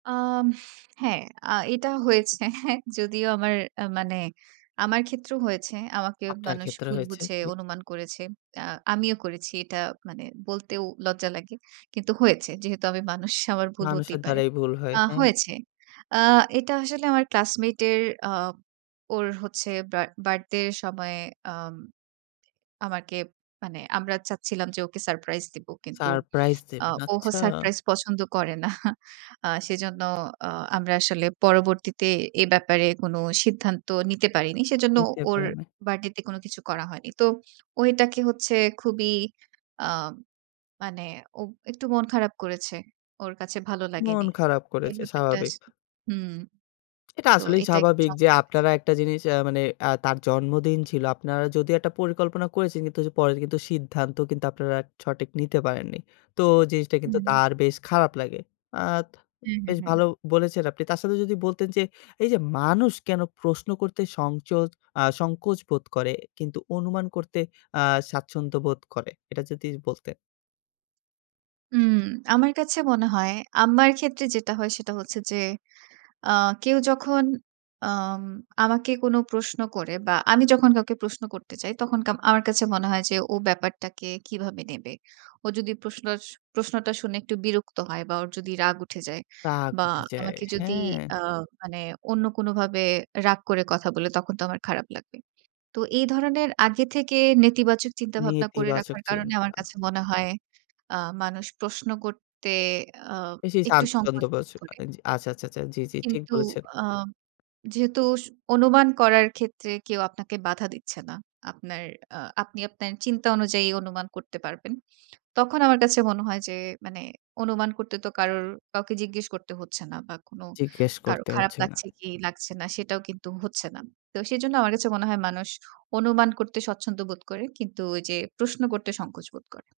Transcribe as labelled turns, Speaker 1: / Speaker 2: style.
Speaker 1: আম হ্যাঁ, আ এটা হয়েছে। যদিও আমার মানে আমার ক্ষেত্রেও হয়েছে। আমাকে
Speaker 2: আপনার
Speaker 1: মানুষ
Speaker 2: ক্ষেত্রে
Speaker 1: ভুল
Speaker 2: হয়েছে
Speaker 1: বুঝে
Speaker 2: কি?
Speaker 1: অনুমান করেছে। আ আমিও করেছি এটা মানে বলতেও লজ্জা লাগে কিন্তু হয়েছে। যেহেতু আমি মানুষ আমার ভুল
Speaker 2: মানুষের
Speaker 1: হতেই পারে।
Speaker 2: দ্বারাই ভুল হয়,
Speaker 1: আ
Speaker 2: হ্যাঁ।
Speaker 1: হয়েছে আ এটা আসলে আমার ক্লাসমেটের আ ওর হচ্ছে বা বার্থডে এর সময় আম আমাকে মানে আমরা চাচ্ছিলাম যে, ওকে সারপ্রাইজ দিব কিন্তু
Speaker 2: সারপ্রাইজ
Speaker 1: আ
Speaker 2: দেবেন
Speaker 1: ও
Speaker 2: আচ্ছা।
Speaker 1: সারপ্রাইজ পছন্দ করে না। আ সেজন্যও আমরা আসলে পরবর্তীতে এ ব্যাপারে কোনো সিদ্ধান্ত নিতে পারিনি। সেজন্য
Speaker 2: নিতে
Speaker 1: ওর
Speaker 2: পারে নাই।
Speaker 1: বার্থডেতে কোনো কিছু করা হয়নি। তো ও এটাকে হচ্ছে খুবই আ মানে ও একটু মন খারাপ করেছে। ওর কাছে ভালো
Speaker 2: মন
Speaker 1: লাগেনি
Speaker 2: খারাপ
Speaker 1: এই
Speaker 2: করেছে
Speaker 1: ব্যাপারটা স
Speaker 2: স্বাভাবিক।
Speaker 1: হুম।
Speaker 2: এটা
Speaker 1: তো
Speaker 2: আসলেই
Speaker 1: এটা একটু
Speaker 2: স্বাভাবিক যে,
Speaker 1: সমস্যা [unintelligible]
Speaker 2: আপনারা একটা জিনিস আ মানে আ তার জন্মদিন ছিল। আপনারা যদি একটা পরিকল্পনা করেছেন কিন্তু যে, পরে কিন্তু সিদ্ধান্ত কিন্তু আপনারা সঠিক নিতে পারেননি। তো জিনিসটা কিন্তু
Speaker 1: হুম।
Speaker 2: তার বেশ খারাপ লাগে আত
Speaker 1: হ্যাঁ, হ্যাঁ,
Speaker 2: বেশ
Speaker 1: হ্যাঁ।
Speaker 2: ভালো বলেছেন আপনি। তার সাথে যদি বলতেন, যে, এইযে মানুষ কেনো প্রশ্ন করতে সংচোদ আ সংকোচ বোধ করে কিন্তু অনুমান করতে আ স্বাচ্ছন্দ্য বোধ করে এটা যদি বলতেন?
Speaker 1: হুম, আমার কাছে মনে হয় আমার ক্ষেত্রে যেটা হয় সেটা হচ্ছে যে, আ কেউ যখন আম আমাকে কোনো প্রশ্ন করে বা আমি যখন কাউকে প্রশ্ন করতে চাই তখন কা আমার কাছে মনে হয় যে, ও ব্যাপারটাকে কিভাবে নেবে। ও যদি প্রশআস প্রশ্নটা শুনে একটু বিরক্ত হয় বা ওর যদি রাগ উঠে যায়
Speaker 2: রাগ
Speaker 1: বা
Speaker 2: উঠে যায়,
Speaker 1: আমাকে যদি
Speaker 2: হ্যাঁ।
Speaker 1: আ মানে অন্য কোনোভাবে রাগ করে কথা বলে তখন তো আমার খারাপ লাগবে। তো এই ধরনের আগে থেকে নেতিবাচক চিন্তাভাবনা করে
Speaker 2: নেতিবাচক
Speaker 1: রাখার কারণে
Speaker 2: চিন্তা।
Speaker 1: আমার কাছে মনে হয় আ মানুষ প্রশ্ন করতে আ
Speaker 2: বেশি
Speaker 1: একটু
Speaker 2: স্বচ্ছন্দ
Speaker 1: সংকোচ বোধ
Speaker 2: [unintelligible] করে,
Speaker 1: করে
Speaker 2: আচ্ছা, আচ্ছা, আচ্ছা, জি, জি, ঠিক
Speaker 1: কিন্তু
Speaker 2: বলেছেন।
Speaker 1: আম যেহেতু স অনুমান করার ক্ষেত্রে কেউ আপনাকে বাধা দিচ্ছে না। আপনার আ আপনি আপনার চিন্তা অনুযায়ী অনুমান করতে পারবেন। তখন আমার কাছে মনে হয় যে, মানে অনুমান করতে তো কারো কাউকে জিজ্ঞেস করতে হচ্ছে না বা কোনো
Speaker 2: জিজ্ঞেস
Speaker 1: কারো
Speaker 2: করতে
Speaker 1: খারাপ
Speaker 2: হচ্ছে না।
Speaker 1: লাগছে কি লাগছে না সেটাও কিন্তু হচ্ছে না। তো সেজন্য আমার কাছে মনে হয় মানুষ অনুমান করতে স্বচ্ছন্দ বোধ করে। কিন্তু ওইযে প্রশ্ন করতে সংকোচ বোধ করে।